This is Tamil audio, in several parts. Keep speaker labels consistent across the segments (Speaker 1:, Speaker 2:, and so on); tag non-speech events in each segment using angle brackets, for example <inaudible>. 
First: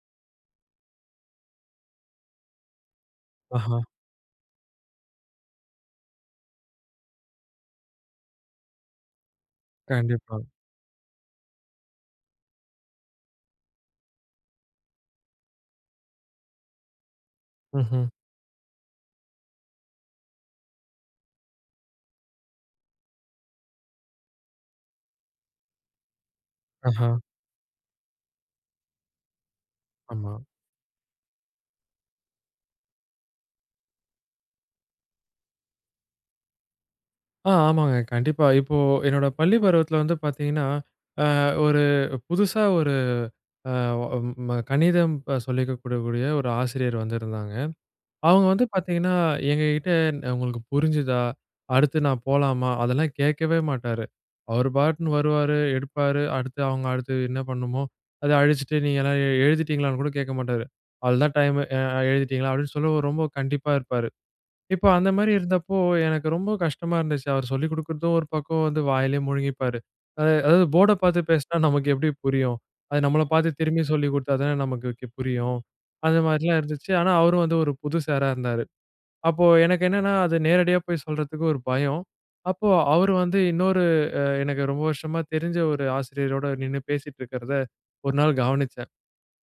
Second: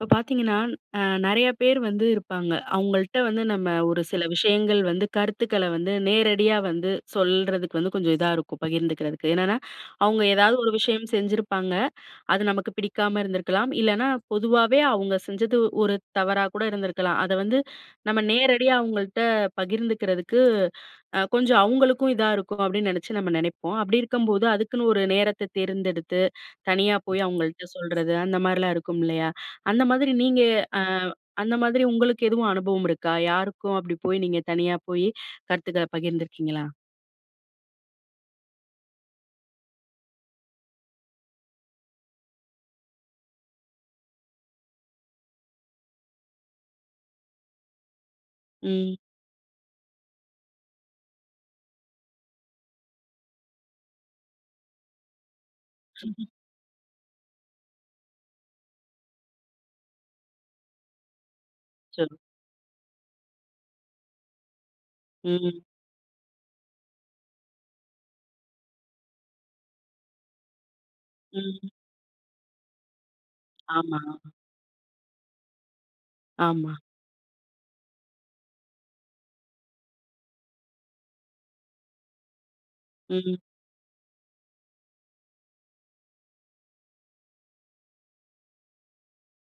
Speaker 1: இப்ப பார்த்தீங்கன்னா, அ நெறைய பேரு வந்து இருப்பாங்க. அவுங்கள்ட்ட வந்து, நம்ம
Speaker 2: ஆஹா!
Speaker 1: ஒரு சில விஷயங்கள் வந்து, கருத்துக்கள வந்து நேரடியா வந்து சொல்றதுக்கு வந்து கொஞ்சம் இதா இருக்கும். பகிர்ந்துக்கிறதுக்கு. என்னென்னா, அவங்க
Speaker 2: கண்டிப்பா.
Speaker 1: ஏதாவது ஒரு விஷயம் செஞ்சிருப்பாங்க, அது நமக்கு பிடிக்காம இருந்திருக்கலாம். இல்லைனா, பொதுவாவே, அவுங்க செஞ்சது, ஒரு தவறா கூட இருந்திருக்கலாம். அத வந்து
Speaker 2: ம்ஹ்ம்.
Speaker 1: நம்ம நேரடியா அவுங்கள்ட்ட பகிர்ந்துக்கிறதுக்கு, அ கொஞ்சம் அவுங்களுக்கும் இதா இருக்கும், அப்டின்னு நெனைச்சு, நம்ம நெனைப்போம். அப்டி இருக்கும்போது, அதுக்குன்னு ஒரு நேரத்த தேர்ந்தெடுத்து, தனியா
Speaker 2: ஆஹா!
Speaker 1: போய் அவுங்கள்ட்ட சொல்றது. அந்த மாரிலாம் இருக்கும் இல்லையா? அந்த மாதிரி,
Speaker 2: ஆமா.
Speaker 1: நீங்க அ அந்த மாதிரி உங்களுக்கு எதுவும் அனுபவம் இருக்கா? யாருக்கும் அப்படி போய் நீங்க தனியா போய் கருத்துக்கள பகிர்ந்துருக்கீங்களா?
Speaker 2: ஆ ஆமாங்க. கண்டிப்பா. இப்போ என்னோட பள்ளி பருவத்தில வந்து பார்த்தீங்கன்னா, அ ஒரு புதுசா ஒரு அ ஒ ம கணிதம் சொல்லிக்குடுக்கக்கூடிய ஒரு ஆசிரியர் வந்திருந்தாங்க. அவுங்க வந்து
Speaker 1: ம்.
Speaker 2: பார்த்தீங்கன்னா, எங்க கிட்டே, "உங்களுக்கு புரிஞ்சுதா? அடுத்து நான் போலாமா?" அதெல்லாம் கேட்கவே மாட்டாரு. அவரு பாட்டுன்னு வருவாரு, எடுப்பாரு.
Speaker 1: <chuckles>
Speaker 2: அடுத்து அவுங்க, அடுத்தது என்ன பண்ணமோ அதை அழிச்சுட்டு, நீங்கள்லாம் எழுதிட்டீங்களான்னு கூட கேட்க மாட்டாரு. "அவ்ளோதான் டைமு அ
Speaker 1: சொல்
Speaker 2: எழுதிட்டீங்களா?" அப்டீன்னு சொல்லி ரொம்ப கண்டிப்பா இருப்பாரு. இப்ப அந்த மாரி
Speaker 1: ம்.
Speaker 2: இருந்தப்போ, எனக்கு ரொம்ப கஷ்டமா இருந்துச்சு. அவர் சொல்லிக் குடுக்குறதும் ஒரு பக்கம், வந்து வாயிலயே முழுங்கிப்பாரு. அதா அதாவது போர்ட பார்த்து பேசினா,
Speaker 1: ம்.
Speaker 2: நமக்கு எப்பிடி புரியும். அது நம்மள பார்த்து, திரும்பி
Speaker 1: ஆமா.
Speaker 2: சொல்லிக் கொடுத்தா தானே நமக்கு கு புரியும். அந்த மாரிலாம்
Speaker 1: ஆமா.
Speaker 2: இருந்துச்சு. ஆனா, அவரு வந்து ஒரு புது சாரா இருந்தாரு. அப்போ, எனக்கு என்னன்னா அது நேரடியா போய் சொல்றதுக்கு ஒரு பயம். அப்போ அவரு
Speaker 1: ம்.
Speaker 2: வந்து, இன்னொரு, அ எனக்கு ரொம்ப வருஷமா தெரிஞ்ச ஒரு ஆசிரியரோட நின்னு பேசிட்டிருக்கிறத, ஒரு நாள் கவனிச்சேன்.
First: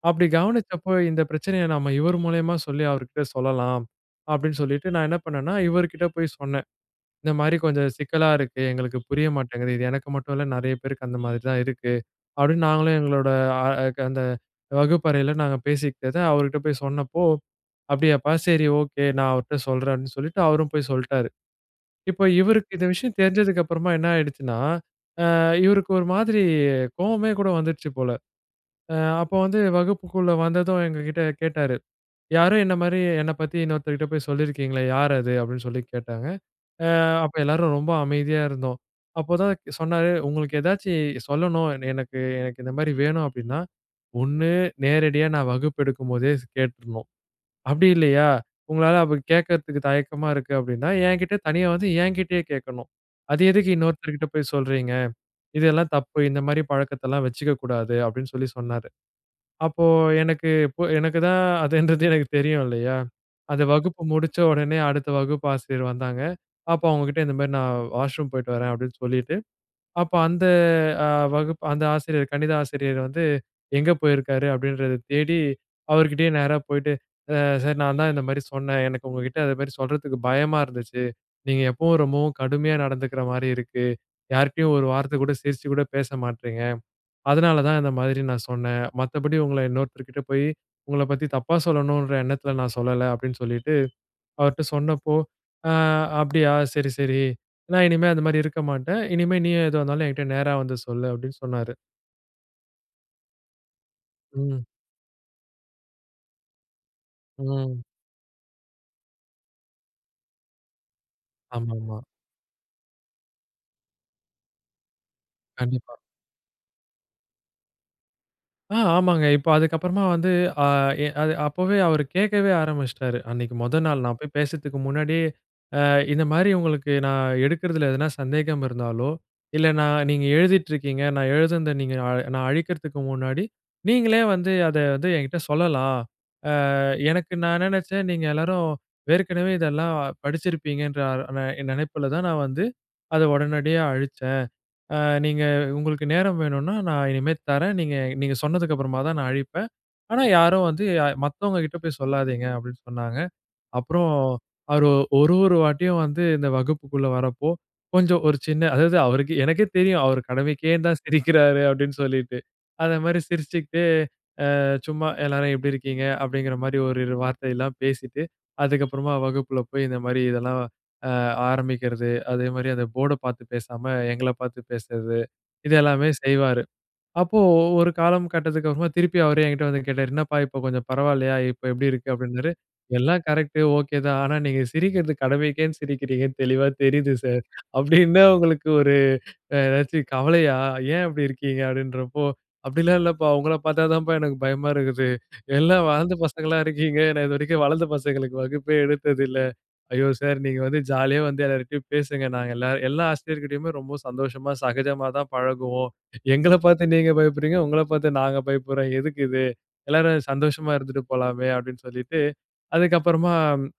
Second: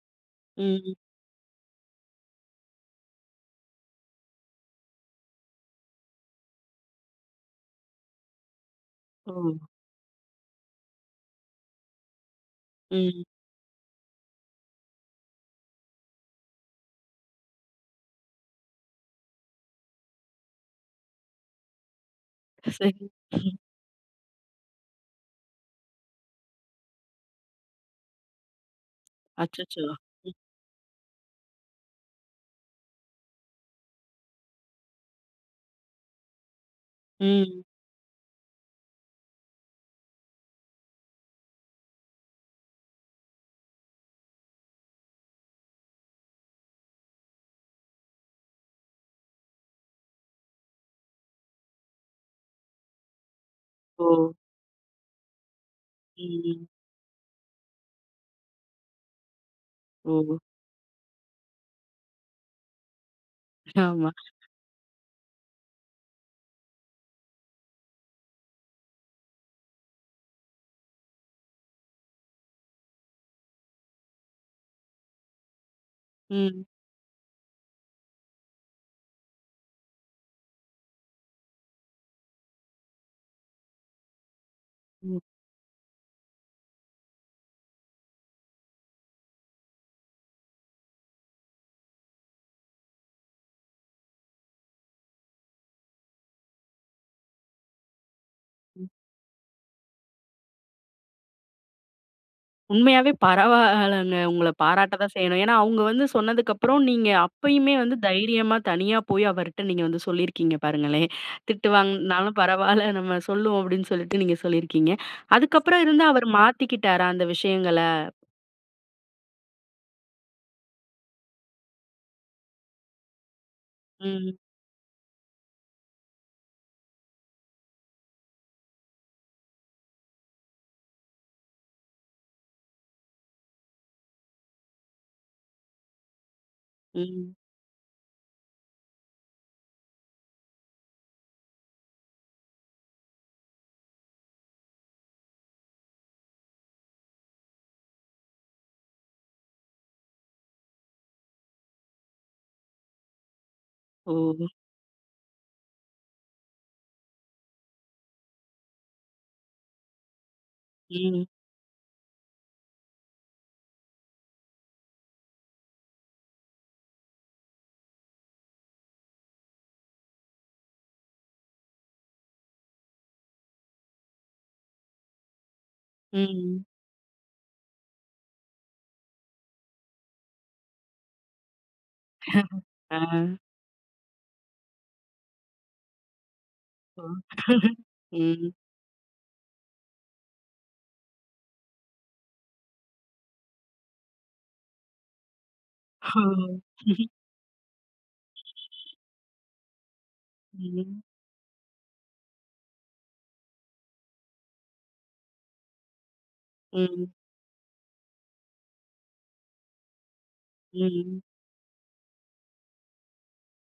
Speaker 2: அப்பிடி கவனிச்சப்போ,
Speaker 1: ம்.
Speaker 2: இந்த பிரச்சனைய நம்ம, இவரு மூலியமா சொல்லி, அவருட்ட சொல்லலாம், அப்பிடீன்னு சொல்லிட்டு, நான் என்ன பண்ணேன்னா, இவரு கிட்ட போய் சொன்னேன். இந்த மாரி கொஞ்சம் சிக்கலா இருக்கு. எங்களுக்கு புரிய
Speaker 1: ஓ!
Speaker 2: மாட்டேங்குது. இது எனக்கு மட்டும் இல்ல. நெறைய பேருக்கு அந்த மாதிரி தான் இருக்கு. அப்பிடீன்னு, நாங்களும்
Speaker 1: ம்.
Speaker 2: எங்களோட அ அ க அந்த வகுப்பறைல நாங்க பேசிக்கிட்டத, அவருட்ட போய் சொன்னப்போ, அப்டியாப்பா, சரி, ஓகே. நான் அவருட்ட சொல்றேன்னு, சொல்லிட்டு, அவரும் போய் சொல்லிட்டாரு. இப்போ, இவருக்கு இந்த
Speaker 1: சரி.
Speaker 2: விஷயம்
Speaker 1: <laughs>
Speaker 2: தெரிஞ்சதுக்கு அப்புறமா, என்ன ஆயிடுச்சுன்னா, அ இவருக்கு ஒரு மாதிரி கோவமே கூட வந்துருச்சு போல, அ அப்போ வந்து
Speaker 1: அச்சச்சோ!
Speaker 2: வகுப்புக்குள்ள
Speaker 1: ம்.
Speaker 2: வந்ததும், எங்க கிட்டே கேட்டாரு. "யாரோ என்ன மாதிரி, என்ன பத்தி, இன்னொருத்தர்கிட்ட போய் சொல்லிருக்கீங்களே? யாரு அது?" அப்டீன்னு சொல்லி கேட்டாங்க. அ அப்போ,
Speaker 1: ம்.
Speaker 2: எல்லாரும் ரொம்ப அமைதியா இருந்தோம். அப்போதான் சொன்னாரு, "உங்களுக்கு எதாச்சும் சொல்லணும், எனக்கு எனக்கு இந்த மாரி வேணும், அப்டீன்னா ஒண்ணு நேரடியா, நான் வகுப்பு எடுக்கும்போதே ஸ் கேட்டுறணும். அப்பிடி இல்லையா, உங்களால அப்பிடி கேட்கறதுக்கு தயக்கமா இருக்கு அப்பிடின்னா, என்கிட்ட தனியா வந்து, என்கிட்டயே கேட்கணும். அது எதுக்கு இன்னொருத்தர்கிட்ட
Speaker 1: ஓ!
Speaker 2: போய் சொல்றீங்க? இதெல்லாம் தப்பு. இந்த மாரி
Speaker 1: ம்ஹ்ம்.
Speaker 2: பழக்கத்தெல்லாம் வச்சுக்க கூடாது" அப்டின்னு சொல்லி சொன்னாரு. அப்போ,
Speaker 1: ஓகோ!
Speaker 2: எனக்கு இப்போ, எனக்கு தான் அதுன்றது, எனக்கு தெரியும், இல்லையா. அந்த வகுப்பு
Speaker 1: ஆமா.
Speaker 2: முடிச்ச உடனே, அடுத்த வகுப்பு ஆசிரியர் வந்தாங்க. அப்போ, அவங்க கிட்ட இந்த மாரி, நான் வாஷ்ரூம் போய்ட்டு வரேன், அப்டின்னு சொல்லிட்டு, அப்போ, அந்த அ வகுப் அந்த ஆசிரியர் கணித ஆசிரியர் வந்து, எங்கே போயிருக்காரு? அப்டின்றத தேடி, அவரு கிட்டேயே நேரா
Speaker 1: ம்.
Speaker 2: போய்ட்டு, அ "சார், நான் தான் இந்த மாரி சொன்னேன். எனக்கு உங்க கிட்ட, அந்த மாரி சொல்றதுக்கு பயமா இருந்துச்சு. நீங்க எப்பவும் ரொம்பவும் கடுமையா நடந்துக்கிற மாரி இருக்கு. யார்கிட்டேயும் ஒரு வார்த்தை
Speaker 1: ம்.
Speaker 2: கூட சிரிச்சு கூட பேச மாட்றீங்க .அதனால தான், இந்த மாதிரி நான் சொன்னேன். மத்தபடி உங்கள இன்னோர்த்தருகிட்ட போய், உங்களைப் பத்தி, தப்பா சொல்லணும்ன்ற எண்ணத்தில நான் சொல்லல." அப்டீன்னு சொல்லிட்டு, அவர்ட்ட சொன்னப்போ, "ஆ அப்டியா. சரி, சரி. நான் இனிமே அந்த மாரி இருக்க
Speaker 1: ம்.
Speaker 2: மாட்டேன். இனிமே நீ எதுவா இருந்தாலும், என்கிட்ட நேரா வந்து சொல்லு" அப்பிடீன்னு சொன்னாரு.
Speaker 1: உண்மையாவே பரவால்லங்க. உங்கள
Speaker 2: ம்.
Speaker 1: பாராட்ட தான் செய்யணும். ஏன்னா அவங்க வந்து சொன்னதுக்கு அப்புறம், நீங்க அப்பயுமே
Speaker 2: ம்.
Speaker 1: வந்து தைரியமா தனியா போயி அவர்ட்ட நீங்க வந்து சொல்லியிருக்கீங்க பாருங்களேன். "திட்டு
Speaker 2: ஆமாமா.
Speaker 1: வாங்கனாலும் பரவாயில்ல நம்ம சொல்லுவோம்" அப்படின்னு சொல்ட்டு நீங்க சொல்லியிருக்கீங்க. அதுக்கப்புறம்
Speaker 2: கண்டிப்பா.
Speaker 1: இருந்து, அவரு மாத்திக்கிட்டாரா அந்த விஷயங்கள?
Speaker 2: ஆ ஆமாங்க. இப்போ அதுக்கப்புறமா வந்து, அ எ அது அப்பவே அவரு கேட்கவே ஆரம்பிச்சிட்டாரு. அன்னைக்கு மொதல் நாள் நான் போயி
Speaker 1: ம்.
Speaker 2: பேசத்துக்கு முன்னாடியே அ இந்த மாரி, "உங்களுக்கு நான் எடுக்கிறதில எதனா சந்தேகம் இருந்தாலோ, இல்ல நான் நீங்க எழுதிட்டு இருக்கீங்க, நான் எழுதுனது நீங்க நா நான் அழிக்கிறதுக்கு முன்னாடி நீங்களே வந்து, அத வந்து என்கிட்ட சொல்லலாம். அ
Speaker 1: ம்.
Speaker 2: எனக்கு நான் என்ன நெனச்சேன். நீங்க எல்லோரும் ஏற்கனவே இதெல்லாம் படிச்சிருப்பீங்கன்ற அ நெ நெனைப்பில தான், நான் வந்து அத உடனடியா அழிச்சேன். ஆ நீங்க உங்களுக்கு நேரம் வேணும்னா, நான் இனிமே தர்றேன். நீங்க நீங்க சொன்னதுக்கு அப்புறமா தான் நான் அழிப்பேன். ஆனா யாரும் வந்து மத்தவங்க கிட்ட போய் சொல்லாதீங்க" அப்படின்னு சொன்னாங்க.
Speaker 1: ஓ!
Speaker 2: அப்புறோம் அவரு ஒரு ஒரு வாட்டியும் வந்து இந்த வகுப்புக்குள்ள வர்றப்போ, கொஞ்சம் ஒரு சின்ன அதாவது அவருக்கே எனக்கே தெரியும், அவரு கடமைக்கேன் தான்
Speaker 1: ம்.
Speaker 2: சிரிக்கிறாரு அப்படினு சொல்லிட்டு. அந்த மாரி சிரிச்சிக்கிட்டே அ சும்மா, "எல்லாரும் எப்படி இருக்கீங்க?" அப்படிங்கற மாரி ஒரு இரு வார்த்தைல்லாம் பேசிட்டு, அதுக்கு அப்புறமா வகுப்புல போயி, இந்த மாதிரி இதெல்லாம் அ ஆரம்பிக்கறது. அதே மாரி அந்த போர்ட்ட பார்த்து பேசாம, எங்கள பார்த்து பேசுறது, இது எல்லாமே செய்வாரு.
Speaker 1: ம்.
Speaker 2: அப்போ ஒரு காலம் கட்டத்துக்கு அப்புறமா திருப்பி அவரே என்கிட்ட வந்து கேட்டாரு, "என்னப்பா இப்போ கொஞ்சம் பரவாயில்லையா? இப்போ எப்படி இருக்கு?" அப்படின்னாரு.
Speaker 1: <chuckles>
Speaker 2: "எல்லாம்
Speaker 1: அ.
Speaker 2: கரெக்ட்டு, ஒகே தான். ஆனா நீங்க சிரிக்கிறது கடமைக்கேனு சிரிக்கிறீங்கனு தெளிவா
Speaker 1: ஓ!
Speaker 2: தெரிது சர்.
Speaker 1: <chuckles>
Speaker 2: அப்படி என்ன
Speaker 1: ம்.
Speaker 2: உங்களுக்கு ஒரு அ எதாச்சும் கவலையா, ஏன் அப்படி இருக்கீங்க?" அப்படின்றப்போ. "அப்படிலாம் இல்லப்பா உங்கள பார்த்தா தான்ப்பா எனக்கு பயமா இருக்குது. எல்லாம் வளர்ந்த
Speaker 1: ஓ!
Speaker 2: பசங்களா இருக்கீங்க,
Speaker 1: ம்ஹ்ம்
Speaker 2: நான் இதுவரைக்கும் வளர்ந்த பசங்களுக்கு வகுப்பே எடுத்ததில்லை". "ஐயோ சார்! நீங்க வந்து
Speaker 1: ம்.
Speaker 2: ஜாலியா வந்து எல்லார்கிட்டயும் பேசுங்க. நாங்க எல்லாரும், எல்லா ஆசிரியர்கிட்டேயுமே ரொம்ப சந்தோஷமா சகஜமா தான் பழகுவோம். எங்கள பார்த்து நீங்க
Speaker 1: ம்.
Speaker 2: பயப்படுறீங்க, உங்கள பார்த்து நாங்க பயப்படுறோம். எதுக்கு இது? எல்லாரும் சந்தோஷமா இருந்துட்டு
Speaker 1: ம்.
Speaker 2: போலாமே" அப்படின்னு சொல்லிட்டு. அதுக்கப்புறமா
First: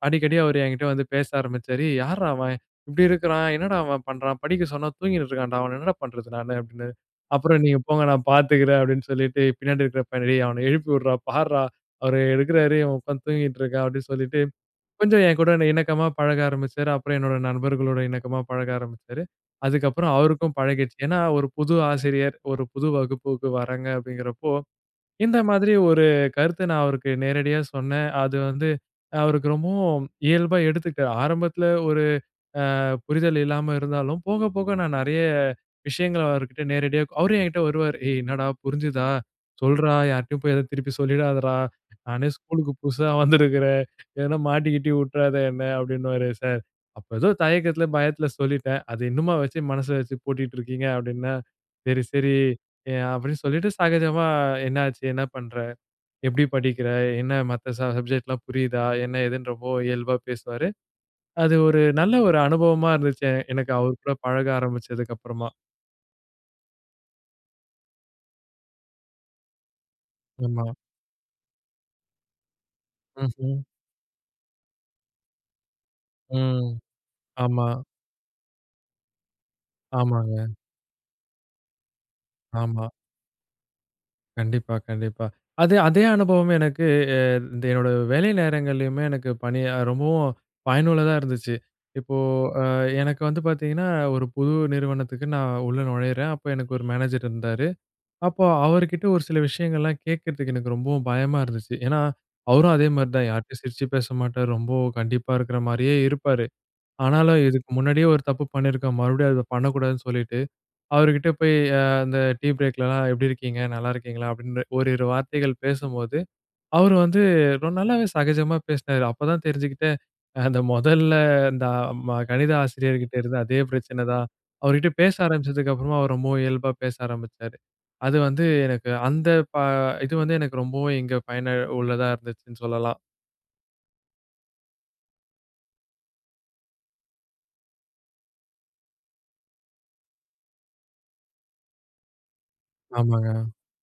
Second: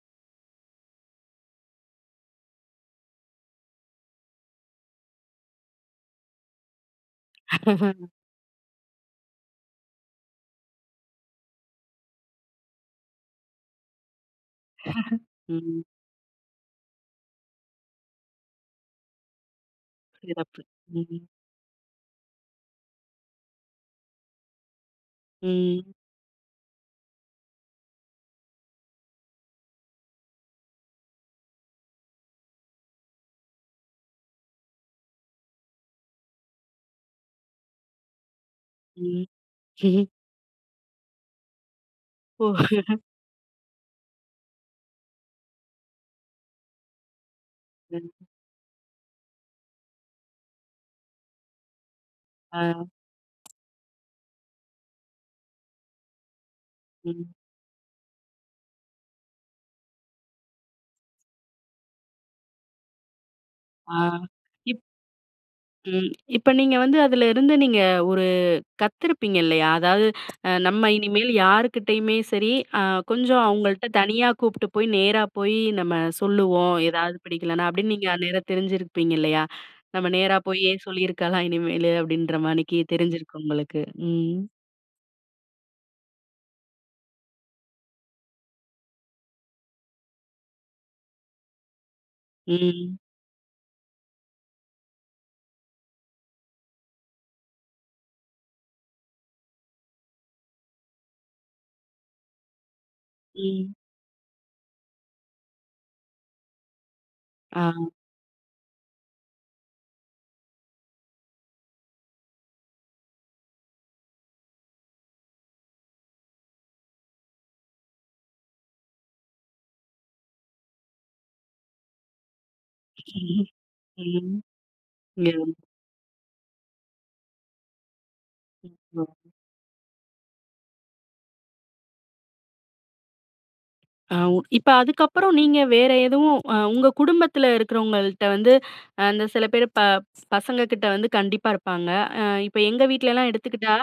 Speaker 2: அடிக்கடி அவரு என்கிட்ட வந்து பேச ஆரம்பிச்சாரு. "ஏ யார்ரா அவன்? இப்படி இருக்கிறான் என்னடா அவன் பண்றான்? படிக்க சொன்னா தூங்கினு இருக்கான்டா. அவன என்னடா பண்ணுறது நானு?" அப்படின்னாரு. "அப்புறம் நீங்க போங்க
Speaker 1: <laughs>
Speaker 2: நான் பார்த்துக்கிறேன்" அப்படின்னு சொல்லிட்டு. பின்னாடி இருக்கிற பையனை, "டேய் அவனை எழுப்பி உட்றா. பார்றா அவரு எடுக்கிறாரு. இவன் உட்காந்து தூங்கிட்டு இருக்கான்" அப்படின்னு சொல்லிட்டு, கொஞ்சம்
Speaker 1: <laughs>
Speaker 2: என்கூட
Speaker 1: ம்.
Speaker 2: இணக்கமாக பழக ஆரம்பிச்சாரு. அப்புறம் என்னோட நண்பர்களோட இணக்கமா பழக ஆரம்பிச்சாரு, அதுக்கப்புறம் அவருக்கும்
Speaker 1: சிறப்பு!
Speaker 2: பழகிடுச்சு. ஏன்னா,
Speaker 1: ம்.
Speaker 2: ஒரு புது ஆசிரியர் ஒரு புது வகுப்புக்கு வர்றாங்க அப்படிங்கிறப்போ, இந்த மாதிரி
Speaker 1: ம்.
Speaker 2: ஒரு கருத்த நான் அவருக்கு நேரடியா சொன்னேன். அது வந்து அ அவருக்கு ரொம்பவும் இயல்பா எடுத்துக்கிட்டாரு, ஆரம்பத்தில ஒரு அ புரிதல் இல்லாம இருந்தாலும் போக போக நான் நிறைய விஷயங்கள அவர்கிட்ட நேரடியா அவரும் என்கிட்ட வருவாரு, "ஏய் என்னாடா? புரிஞ்சுதா
Speaker 1: ம்.
Speaker 2: சொல்றா,
Speaker 1: <snorts>
Speaker 2: யார்டயும் போயி ஏதோ திருப்பி சொல்லிடாதடா, நானே
Speaker 1: ஓ!
Speaker 2: ஸ்கூலுக்கு
Speaker 1: <chuckles>
Speaker 2: புதுசா வந்திருக்கிறேன் <chuckles> ஏதனா மாட்டிக்கிட்டி உட்டுறாத என்ன" அப்படின்னுவாரு. "சார், அப்போ ஏதோ தயக்கத்தில
Speaker 1: ம்.
Speaker 2: பயத்தில சொல்லிட்டேன். அது இன்னுமா வச்சி, மனசில வச்சு பூட்டிட்டு இருக்கீங்க?" அப்படின்னா. "சரி, சரி"
Speaker 1: ஆ.
Speaker 2: எ அப்டினு சொல்லிட்டு, சகஜமா, "என்ன ஆச்சு? என்ன பண்ற? எப்படி படிக்கிற?
Speaker 1: ம்.
Speaker 2: என்ன மத்த ச சப்ஜெக்ட்லாம் புரியுதா?" என்ன எதுன்னு ரொம்ப இயல்பா பேசுவாரு. அது ஒரு நல்ல ஒரு அனுபவமா இருந்துச்சு, எனக்கு
Speaker 1: ஆ.
Speaker 2: அவர் கூட பழக
Speaker 1: இப்
Speaker 2: ஆரம்பிச்சதுக்கு அப்புறமா.
Speaker 1: ம், இப்ப நீங்க வந்து அதில இருந்து நீங்க ஒரு கத்திருப்பீங்க இல்லையா? அதாவது அ,
Speaker 2: ஆமா.
Speaker 1: "நம்ம இனிமேல் யாருக்கிட்டயுமே சரி, அ கொஞ்சம்
Speaker 2: ம்ஹ்ம்.
Speaker 1: அவங்கள்ட்ட தனியா கூப்பிட்டு போயி, நேரா போயி நம்ம
Speaker 2: ம்.
Speaker 1: சொல்லுவோம். ஏதாவது
Speaker 2: ஆமா.
Speaker 1: பிடிக்கலைன்னா" அப்படின்னு நீங்க நேரா தெரிஞ்சிருப்பீங்க இல்லையா? நம்ம நேரா
Speaker 2: ஆமாங்க.
Speaker 1: போயே சொல்லியிருக்கலாம் இனிமேலு, அப்படின்ற மானிக்கி,
Speaker 2: ஆமா.
Speaker 1: தெரிஞ்சிருக்கும் உங்களுக்கு. ம்.
Speaker 2: கண்டிப்பா, கண்டிப்பா. அதே அதே அனுபவமே எனக்கு அ இந்த என்னோட வேலை நேரங்கள்லயுமே எனக்கு பணி ரொம்பவும் பயனுள்ளதா இருந்துச்சு. இப்போ அ
Speaker 1: ம்.
Speaker 2: எனக்கு வந்து பார்த்தீங்கன்னா, ஒரு புது நிறுவனத்துக்கு நான் உள்ள நுழையிறேன். அப்போ எனக்கு ஒரு மேனேஜர் இருந்தாரு, அப்போ அவர்கிட்ட ஒரு சில விஷயங்கள்லாம் கேட்கிறதுக்கு எனக்கு ரொம்பவும் பயமா இருந்துச்சு. ஏன்னா, அவரும் அதே மாரி தான், யார்ட்டயும்
Speaker 1: ம்.
Speaker 2: சிரிச்சி பேச மாட்டாரு. ரொம்ப கண்டிப்பா இருக்கற மாரியே இருப்பாரு. ஆனாலும், இதுக்கு
Speaker 1: ஆ.
Speaker 2: முன்னாடியே ஒரு தப்பு பண்ணியிருக்கோம், மறுபடியும் அத பண்ணக்கூடாதுன்னு சொல்லிட்டு, அவருகிட்ட போயி அ அந்த டீ பிரேக்லலாம், "எப்படி இருக்கீங்க? நல்லா இருக்கீங்களா?" அப்படின்ற ஓரிரு வார்த்தைகள் பேசும்போது, அவரு வந்து ஒரு நல்லாவே சகஜமா பேசுனாரு. அப்போ தான் தெரிஞ்சுக்கிட்டேன். அந்த மொதல்ல இந்த அ ம கணித ஆசிரியர்கிட்ட இருந்த
Speaker 1: ம்.
Speaker 2: அதே பிரச்சனை தான்,
Speaker 1: ம்.
Speaker 2: அவர்கிட்ட பேச
Speaker 1: <unintelligible>
Speaker 2: ஆரம்பிச்சதுக்கு அப்புறமா அவர் ரொம்பவும் இயல்பா பேச ஆரம்பிச்சாரு. அது வந்து எனக்கு அந்த
Speaker 1: <unintelligible>
Speaker 2: ப இது வந்து எனக்கு ரொம்பவும் இங்க பயனா உள்ளதா இருந்துச்சுன்னு சொல்லலாம்.
Speaker 1: ஆ. உ இப்ப அதுக்கப்புறம் நீங்க வேறு எதுவும் ஆ உங்க குடும்பத்தில இருக்கிறவங்கள்ட்ட வந்து, அந்த சில பேர் ப பசங்க கிட்ட வந்து கண்டிப்பா இருப்பாங்க. ஆ இப்ப எங்க வீட்லலாம்
Speaker 2: ஆமாங்க.
Speaker 1: எடுத்துக்கிட்டா,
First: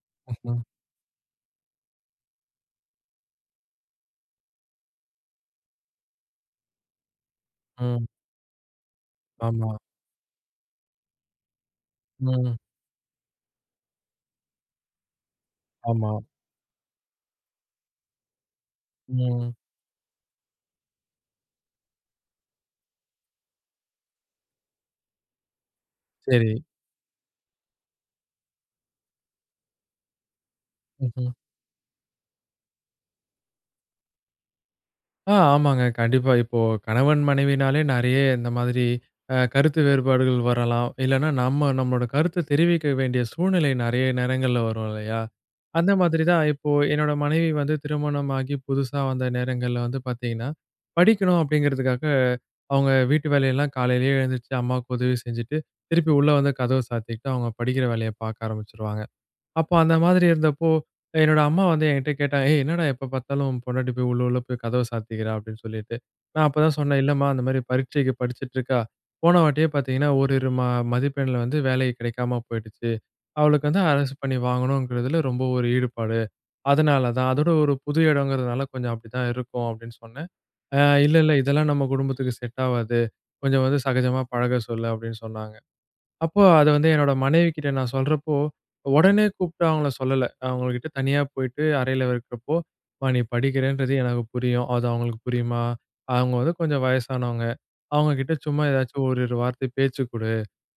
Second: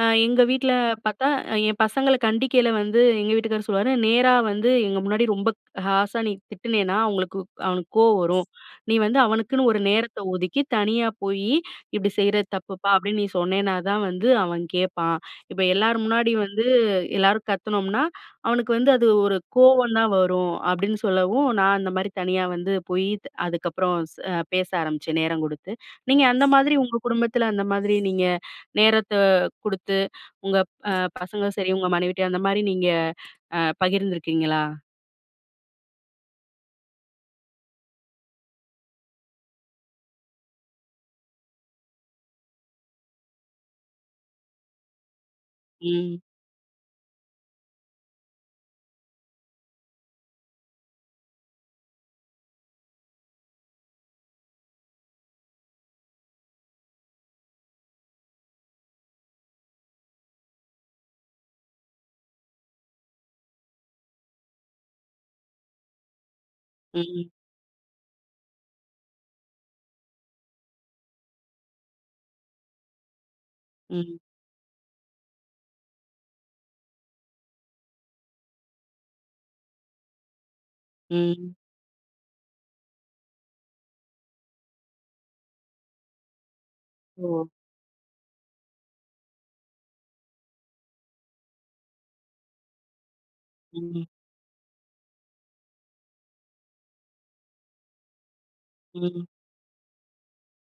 Speaker 1: ஆ எங்க
Speaker 2: ம்.
Speaker 1: வீட்டில பார்த்தா ஆ என் பசங்கள கண்டிக்கையில வந்து எங்க வீட்டுக்காரு சொல்லுவாரு, நேராவந்து எங்க முன்னாடி ரொம்ப ஹார்ஷா நீ திட்டினன்னா, அவங்களுக்கு அவனுக்கு
Speaker 2: ம்.
Speaker 1: கோவம் வரும். நீ வந்து அவனுக்குன்னு
Speaker 2: ஆமா.
Speaker 1: ஒரு நேரத்த ஒதுக்கி தனியா போயி, "இப்படி செய்யறது
Speaker 2: ம்.
Speaker 1: தப்புப்பா" அப்படின்னு நீ சொன்னேனா தான் வந்து அவன் கேப்பான். இப்ப எல்லார்
Speaker 2: ஆமா.
Speaker 1: முன்னாடி வந்து, எல்லாரும் கத்துனோம்னா அவனுக்கு வந்து அது ஒரு
Speaker 2: ம்.
Speaker 1: கோவம் தான் வரும். அப்படின்னு சொல்லவும் நான் அந்த மாரி தனியாவந்து போயி, அதுக்கப்புறம் ச அ பேச ஆரம்பிச்சேன், நேரம் கொடுத்து. நீங்க அந்த
Speaker 2: சரி.
Speaker 1: மாதிரி உங்க குடும்பத்தில, அந்த மாதிரி நீங்க நேரத்த குடுத்து, <inhales> உங்க ப
Speaker 2: ம்ஹ்ம்.
Speaker 1: பசங்க சரி, உங்க மனைவிட்ட அந்த மாதிரி நீங்க பகிர்ந்துருக்கீங்களா?
Speaker 2: ஆ. ஆமாங்க கண்டிப்பா. இப்போ கணவன் மனைவினாலே, நிறைய இந்த மாதிரி ஆ கருத்து வேறுபாடுகள் வரலாம். இல்லைனா நம்ம நம்மளோட கருத்து தெரிவிக்க வேண்டிய சூழ்நிலை நிறைய நேரங்கள்ல வரும் இல்லையா? அந்த
Speaker 1: ம்.
Speaker 2: மாதிரி தான், இப்போ என்னோட மனைவி வந்து திருமணமாகி புதுசா வந்த நேரங்கள்ல வந்து பார்த்திங்கன்னா, படிக்கணும் அப்படிங்கிறதுக்காக அவங்க வீட்டு வேலையெல்லாம் காலையிலேயே எழுந்திரிச்சு அம்மாவுக்கு உதவி செஞ்சுட்டு, திருப்பி உள்ள வந்து கதவ சாத்திக்கிட்டு, அவங்க படிக்கற வேலைய பார்க்க ஆரம்பிச்சுடுவாங்க. அப்ப அந்த மாதிரி இருந்தப்போ, என்னோட அம்மா வந்து என்கிட்ட கேட்டா, ஏய்! என்னடா எப்போ பார்த்தாலும் உன் பொண்டாட்டி போய் உள்ள உள்ள போய் கதவ சாத்திக்கிறா? அப்படின்னுட்டு. நான் அப்போ தான் சொன்னேன் இல்லம்மா,
Speaker 1: ம்.
Speaker 2: அந்த மாரி பரீட்சைக்கு படிச்சுட்டு இருக்கா, போன வாட்டியே பார்த்திங்கன்னா ஓரு இரு ம மதிப்பெண்ல வந்து வேல கிடைக்காம போய்டுச்சு. அவளுக்கு வந்து அரசு
Speaker 1: ம்.
Speaker 2: பண்ணி வாங்கணுங்கிறதில ரொம்ப ஒரு ஈடுபாடு. அதனால தான். அதோட ஒரு புது இடம்ங்கிறதுனால கொஞ்சம் அப்படி தான் இருக்கும், அப்படின்னு சொன்னேன். ஆ இல்ல இல்ல
Speaker 1: ம்.
Speaker 2: இதெல்லாம் நம்ம குடும்பத்துக்கு செட் ஆவாது. கொஞ்சம் வந்து சகஜமா பழக சொல்லு, அப்படின்னு சொன்னாங்க. அப்போ அத வந்து என்னோட
Speaker 1: ஓ!
Speaker 2: மனைவிகிட்ட நான் சொல்றப்போ, உடனே கூப்பிட்டு அவங்கள சொல்லல. அவங்கள்கிட்ட தனியா போய்விட்டு அறையில இருக்கிறப்போ, மா நீ படிக்கிறேன்றது
Speaker 1: ம்.
Speaker 2: எனக்கு புரியும், அது அவங்களுக்கு புரியுமா? அவங்க வந்து கொஞ்சம் வயசானவங்க. அவங்க கிட்ட சும்மா ஏதாச்சும் ஒரு
Speaker 1: ம்.
Speaker 2: இரு வார்த்த பேச்சு கொடு.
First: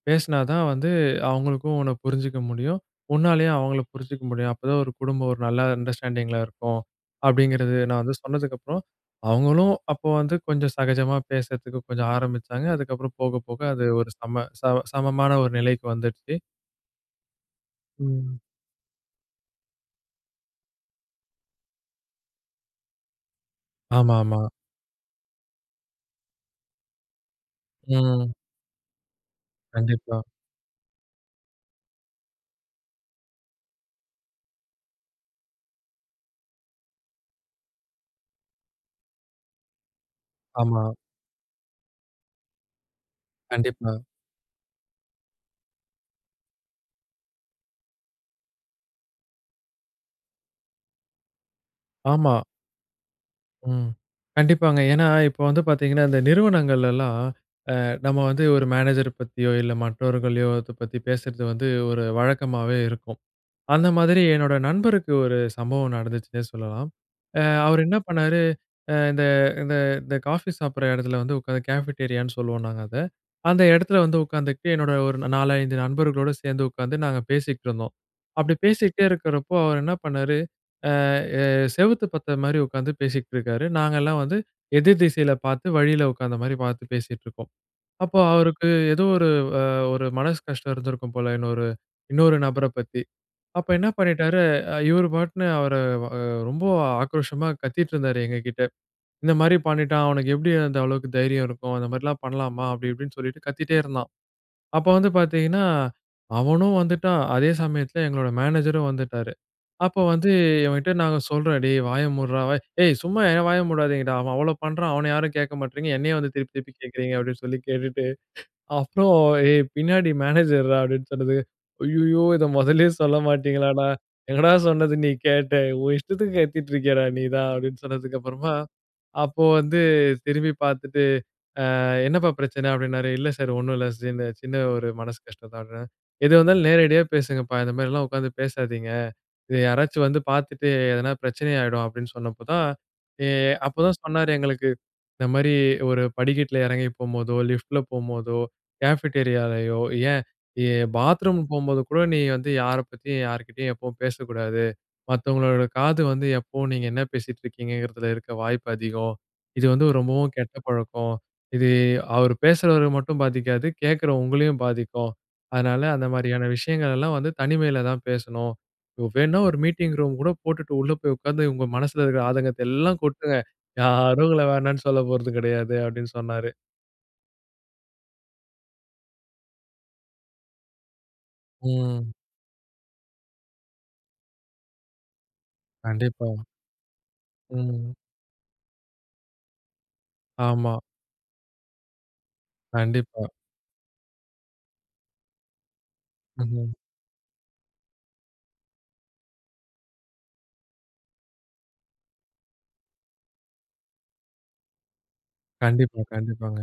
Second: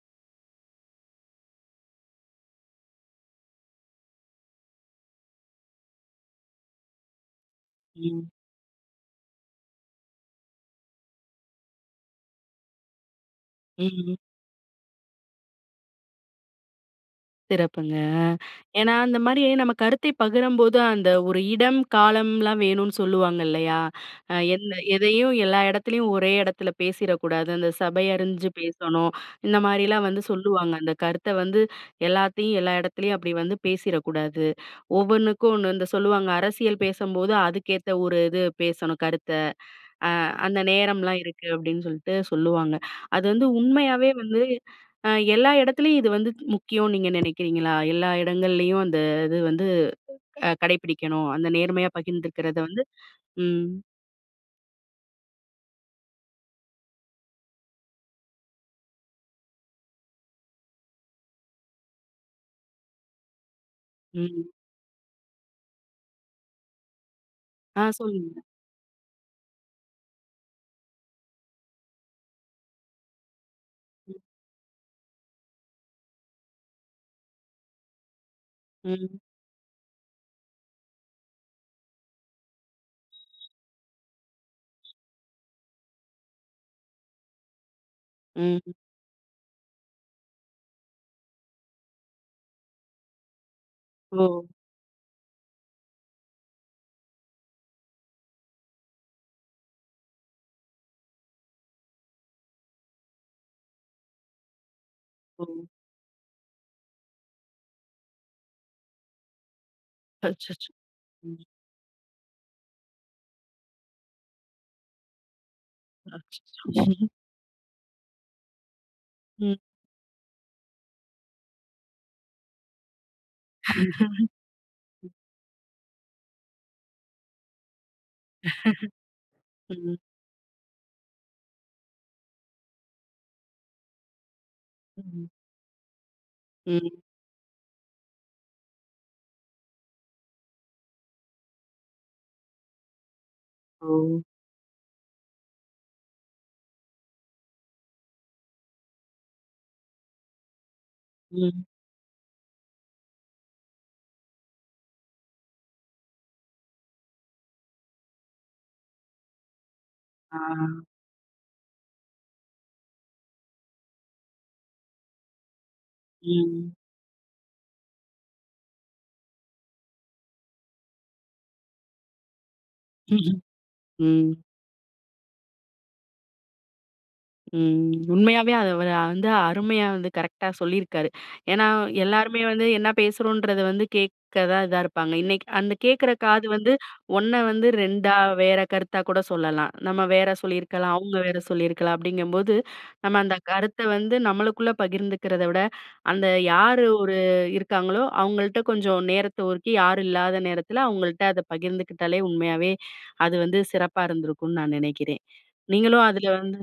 Speaker 2: பேசினா தான் வந்து அவங்களுக்கும் உன்ன புரிஞ்சுக்க முடியும். உன்னாலேயும் அவங்கள புரிஞ்சுக்க முடியும். அப்போ தான் ஒரு குடும்பம் ஒரு நல்ல அண்டர்ஸ்டாண்டிங் இருக்கும். அப்படிங்கிறது நான் வந்து
Speaker 1: ம்.
Speaker 2: சொன்னதுக்கு அப்புறம், அவங்களும் அப்போ வந்து கொஞ்சம் சகஜமா பேசுறதுக்கு கொஞ்சம் ஆரம்பிச்சாங்க. அதுக்கப்புறம் போக போக அது ஒரு
Speaker 1: ம்.
Speaker 2: சம சம சமமான ஒரு நிலைக்கு வந்துடுச்சு.
Speaker 1: சிறப்புங்க. அ.
Speaker 2: ம்.
Speaker 1: ஏன்னா அந்தமாரி நம்ம கருத்தை பகிரம்போது அந்த ஒரு இடம், காலம்லாம் வேணுன்னு சொல்லுவாங்க இல்லயா!
Speaker 2: ஆமா
Speaker 1: அ
Speaker 2: ஆமா.
Speaker 1: எந்த எதையும், எல்லா எடத்துலயும் ஒரே எடத்தில பேசிறக்கூடாது. அந்த சபை
Speaker 2: ம்.
Speaker 1: அறிஞ்சு பேசணும். இந்த மாதிரிலாம்
Speaker 2: கண்டிப்பா.
Speaker 1: வந்து சொல்லுவாங்க. அந்த கருத்த வந்து, எல்லாத்தையும், எல்லா எடத்துலயும், அப்பிடி வந்து பேசிறக்கூடாது. ஒவ்வொண்ணுக்கும் ஒண்ணு இந்த சொல்லுவாங்க. "அரசியல் பேசம்போது, அதுக்கேத்த ஒரு இது பேசணும் கருத்த. அ அந்த
Speaker 2: ஆமா.
Speaker 1: நேரம்லாம் இருக்கு." அப்பிடின்னு சொல்ட்டு சொல்லுவாங்க. அது வந்து
Speaker 2: கண்டிப்பா.
Speaker 1: உண்மையாவே வந்து, அ எல்லா எடத்திலயும் இது வந்து முக்கியம் நீங்க நெனைக்கிறீங்களா? எல்லா எடங்கள்லயும் அந்த இது வந்து, அ கடைப்பிடிக்கணும். அந்த நேர்மையா
Speaker 2: ஆமா.
Speaker 1: பகிந்திருக்கிறத வந்து ம்.
Speaker 2: ம். கண்டிப்பாங்க. ஏன்னா, இப்போ வந்து பாத்தீங்கன்னா, இந்த நிறுவனங்களெல்லாம், அ நம்ம வந்து, ஒரு மேனேஜர் பத்தியோ இல்ல மற்றவர்களையோ! அத பத்தி பேசறது வந்து, ஒரு வழக்கமாவே இருக்கும். அந்த மாதிரி
Speaker 1: ம்.
Speaker 2: என்னோட நண்பருக்கு ஒரு சம்பவம் நடந்துச்சுன்னே சொல்லலாம். அ அவரு
Speaker 1: ஆ!
Speaker 2: என்னா
Speaker 1: சொல்லுங்க.
Speaker 2: பண்ணாரு, அ இந்த இந்த இந்த காஃபி சாப்பிட்ற இடத்துல வந்து உக்காந்து, கேஃபிட்டேரியா ன்னு சொல்லுவோம் நாங்க அத. அந்த எடத்தில வந்து
Speaker 1: ம்.
Speaker 2: உக்காந்துகிட்டு என்னோட ஒரு நா 4, 5 நண்பர்களோட சேந்து உக்காந்து, நாங்க பேசிக்ட்டுருந்தோம். அப்பிடி பேசிக்கிட்டே
Speaker 1: ம்.
Speaker 2: இருக்கிறப்போ, அவரு என்ன பண்ணாரு, அ, அ செவுத்த பாத்த மாரி உக்காந்து
Speaker 1: <blows air>
Speaker 2: பேசிக்ட்ருக்கிறாரு. நாங்க எல்லாம் வந்து
Speaker 1: <blows air>
Speaker 2: எதிர் திசையில பாத்து வழியில உட்கார்ந்த மாரி பாத்து பேசிட்டுருக்கோம். அப்போ
Speaker 1: ம்.
Speaker 2: அவருக்கு
Speaker 1: ம்.
Speaker 2: ஏதோ ஒரு வ ஒரு மனசு கஷ்டம் இருந்திருக்கும் போல, இன்னொரு இன்னொரு நபர பத்தி. அப்ப என்ன பண்ணிட்டாரு,
Speaker 1: ஓ!
Speaker 2: அ இவரு பாட்டுனு அவர வ அ ரொம்ப ஆக்ரோஷமா கத்திட்டு இருந்தாரு எங்கக்கிட்ட. "இந்த மாரி பண்ணிட்டான். அவனுக்கு எப்டி அந்த அளவுக்கு தைரியம் இருக்கும். அந்த மாரில்லாம் பண்ணலாமா!" அப்பிடி இப்பிடினு சொல்லிட்டு, கத்திட்டே இருந்தான். அப்போ வந்து
Speaker 1: ஓ!
Speaker 2: பாத்தீங்கன்னா, அவனும் வந்துட்டான். அதே சமயத்தில எங்களோட மேனேஜரும் வந்துட்டாரு. அப்போ வந்து,
Speaker 1: அச்சச்சோ!
Speaker 2: இவன்கிட்ட நாங்க
Speaker 1: ம்.
Speaker 2: சொல்றோம். "டேய்! வாய மூட்றா! வாய்" "ஏய், சும்மா என் வாய மூடாதீங்கடா! அவன் அவ்ளோ பண்ணுறான், அவன யாரும் கேக்க மாட்றீங்க. என்னையே வந்து திருப்பி
Speaker 1: அச்சச்சோ!
Speaker 2: திருப்பி
Speaker 1: <chuckles>
Speaker 2: கேக்குறீங்க"அப்டின்னு சொல்லி கேட்டுட்டு, அப்புறம்
Speaker 1: ம்.
Speaker 2: "ஏய்! பின்னாடி மேனேஜர்ரா" அப்பிடின்னு சொன்னது, "ஐய்யய்யோ! இத மொதல்லயே சொல்ல மாட்டீங்களாடா!" "எங்கடா, சொன்னது
Speaker 1: <laughs> ம்.
Speaker 2: நீ கேட்ட. உன் இஷ்டத்துக்கு கத்திட்டு இருக்கியேடா! நீ தான்" அப்பிடின்னு சொன்னதுக்கு அப்புறமா, அப்போ
Speaker 1: <laughs>
Speaker 2: வந்து
Speaker 1: ம்.
Speaker 2: திரும்பி பாத்துட்டு, "ஆ என்னப்பா பிரச்சன" அப்பிடினாரு. இல்ல சார், ஒண்ணும் இல்ல. இந்த சின்ன ஒரு மனசு
Speaker 1: ம்.
Speaker 2: கஷ்டம்தான்ட்றேன். "எதுவாருந்தாலும்
Speaker 1: ம்.
Speaker 2: நேரடியா பேசுங்கப்பா! இந்தமாரில்லாம் உக்கார்ந்து பேசாதீங்க. இத யாராச்சும் வந்து பாத்துட்டு எதனா பிரச்சனை ஆயிடும்" அப்பிடினு சொன்னப்போ தான், ஏ அப்பதான்
Speaker 1: ஓ!
Speaker 2: சொன்னாரு எங்களுக்கு. இந்த மாரி "ஒரு படிக்கட்ல எறங்கி போம்போதோ! லிஃப்ட்‌ல போம்போதோ! கேஃபிட்டேரியா லயோ! ஏன் எ பாத்ரூம்
Speaker 1: ம்.
Speaker 2: போம்போதுகூட நீ வந்து யார பத்தியும், யாருகிட்டேயும் எப்பவும் பேசக்கூடாது. மத்தவங்களோட காது வந்து எப்பவும் நீங்க என்ன பேசிட்டுருக்கீங்கங்கிறதில இருக்க வாய்ப்பு அதிகம். இது வந்து ரொம்பவும் கெட்ட
Speaker 1: ஆ.
Speaker 2: பழக்கம். இது அவரு பேசுறவர மட்டும் பாதிக்காது. கேக்கிற உங்களையும் பாதிக்கும். அதனால அந்தமாரியான
Speaker 1: ம்.
Speaker 2: விஷயங்கள் எல்லாம் வந்து தனிமையில தான் பேசணும். வேணா ஒரு மீட்டிங் ரூம் கூட போட்டுட்டு, உள்ள போய் உக்கார்ந்து உங்க மனசுல இருக்கிற ஆதங்கத்த எல்லாம் கொட்டுங்க.
Speaker 1: ம்ஹ்ம்.
Speaker 2: யாரும்
Speaker 1: ம்
Speaker 2: உங்கள வேணான்னு சொல்ல போறது கெடையாது" அப்பிடின்னு சொன்னாரு.
Speaker 1: ம். உண்மையாவே அதை வத வ வந்து அருமையா வந்து கரெக்டா சொல்லியிருக்காரு. ஏன்னா
Speaker 2: ம்.
Speaker 1: எல்லாருமே வந்து என்ன பேசுறோன்றத வந்து கேட்க தான் இதா இருப்பாங்க. இன்னைக்கு அந்த கேட்குற
Speaker 2: கண்டிப்பா.
Speaker 1: காது வந்து 1 வந்து
Speaker 2: ம்.
Speaker 1: 2 வேற கருத்தா கூட சொல்லலாம். நம்ம வேற
Speaker 2: ஆமா.
Speaker 1: சொல்லியிருக்கலாம். அவங்க வேற சொல்லியிருக்கலாம். அப்படிங்கும்போது நம்ம
Speaker 2: கண்டிப்பா.
Speaker 1: அந்த கருத்தை வந்து நம்மளுக்குள்ள பகிர்ந்துக்கிறத விட, அந்த
Speaker 2: ம்.
Speaker 1: யார் ஒரு இருக்காங்களோ அவங்கள்ட்ட கொஞ்சம் நேரத்தை ஒதுக்கி யாரும் இல்லாத நேரத்தில அவங்கள்ட்ட அதை பகிர்ந்துக்கிட்டாலே, உண்மையாவே அது வந்து சிறப்பா இருந்திருக்கும்னு நான் நெனைக்கிறேன்.
Speaker 2: கண்டிப்பா,
Speaker 1: நீங்களும் அதில
Speaker 2: கண்டிப்பாங்க.
Speaker 1: வந்து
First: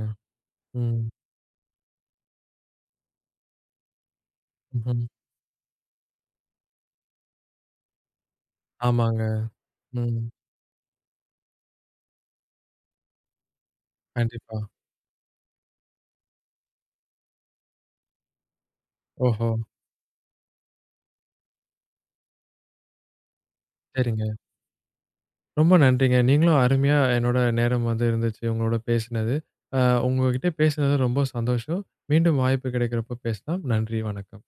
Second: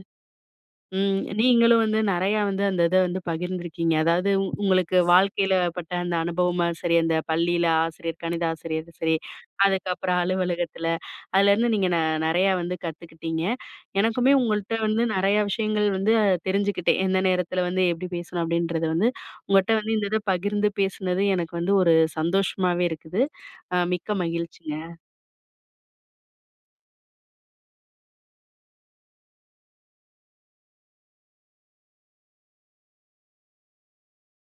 Speaker 2: ம்.
Speaker 1: ம் நீங்களும் வந்து நெறையா வந்து அந்த இதை வந்து பகிர்ந்துருக்கீங்க. அதாவது உங்களுக்கு
Speaker 2: ஹ்ம்.
Speaker 1: வாழ்க்கையில பட்ட அந்த அனுபவமா சரி, அந்த பள்ளியில ஆசிரியர் கணித ஆசிரியருது சரி,
Speaker 2: ஆமாங்க.
Speaker 1: அதுக்கப்பறம்
Speaker 2: ம்.
Speaker 1: அலுவலகத்தில. அதுலேருந்து நீங்க நெ நெறையா வந்து கத்துக்கிட்டீங்க. எனக்குமே
Speaker 2: கண்டிப்பா.
Speaker 1: உங்கள்ட்ட வந்து நெறைய விஷயங்கள் வந்து அ தெரிஞ்சுக்கிட்டேன். எந்த நேரத்தில வந்து எப்படி பேசணும் அப்படின்றது வந்து.
Speaker 2: ஓஹோ.
Speaker 1: உங்கள்ட்ட வந்து இந்த இத பகிர்ந்து பேசினது எனக்கு வந்து ஒரு சந்தோஷமாவே இருக்குது. அ மிக்க
Speaker 2: சரிங்க.
Speaker 1: மகிழ்ச்சிங்க.
Speaker 2: ரொம்ப நன்றிங்க. நீங்களும் அருமையா என்னோட நேரம் வந்து இருந்துச்சு. உங்களோட பேசினது. அ உங்ககிட்ட பேசினது ரொம்ப சந்தோஷம். மீண்டும் வாய்ப்பு கிடைக்கறப்ப பேசலாம். நன்றி, வணக்கம்.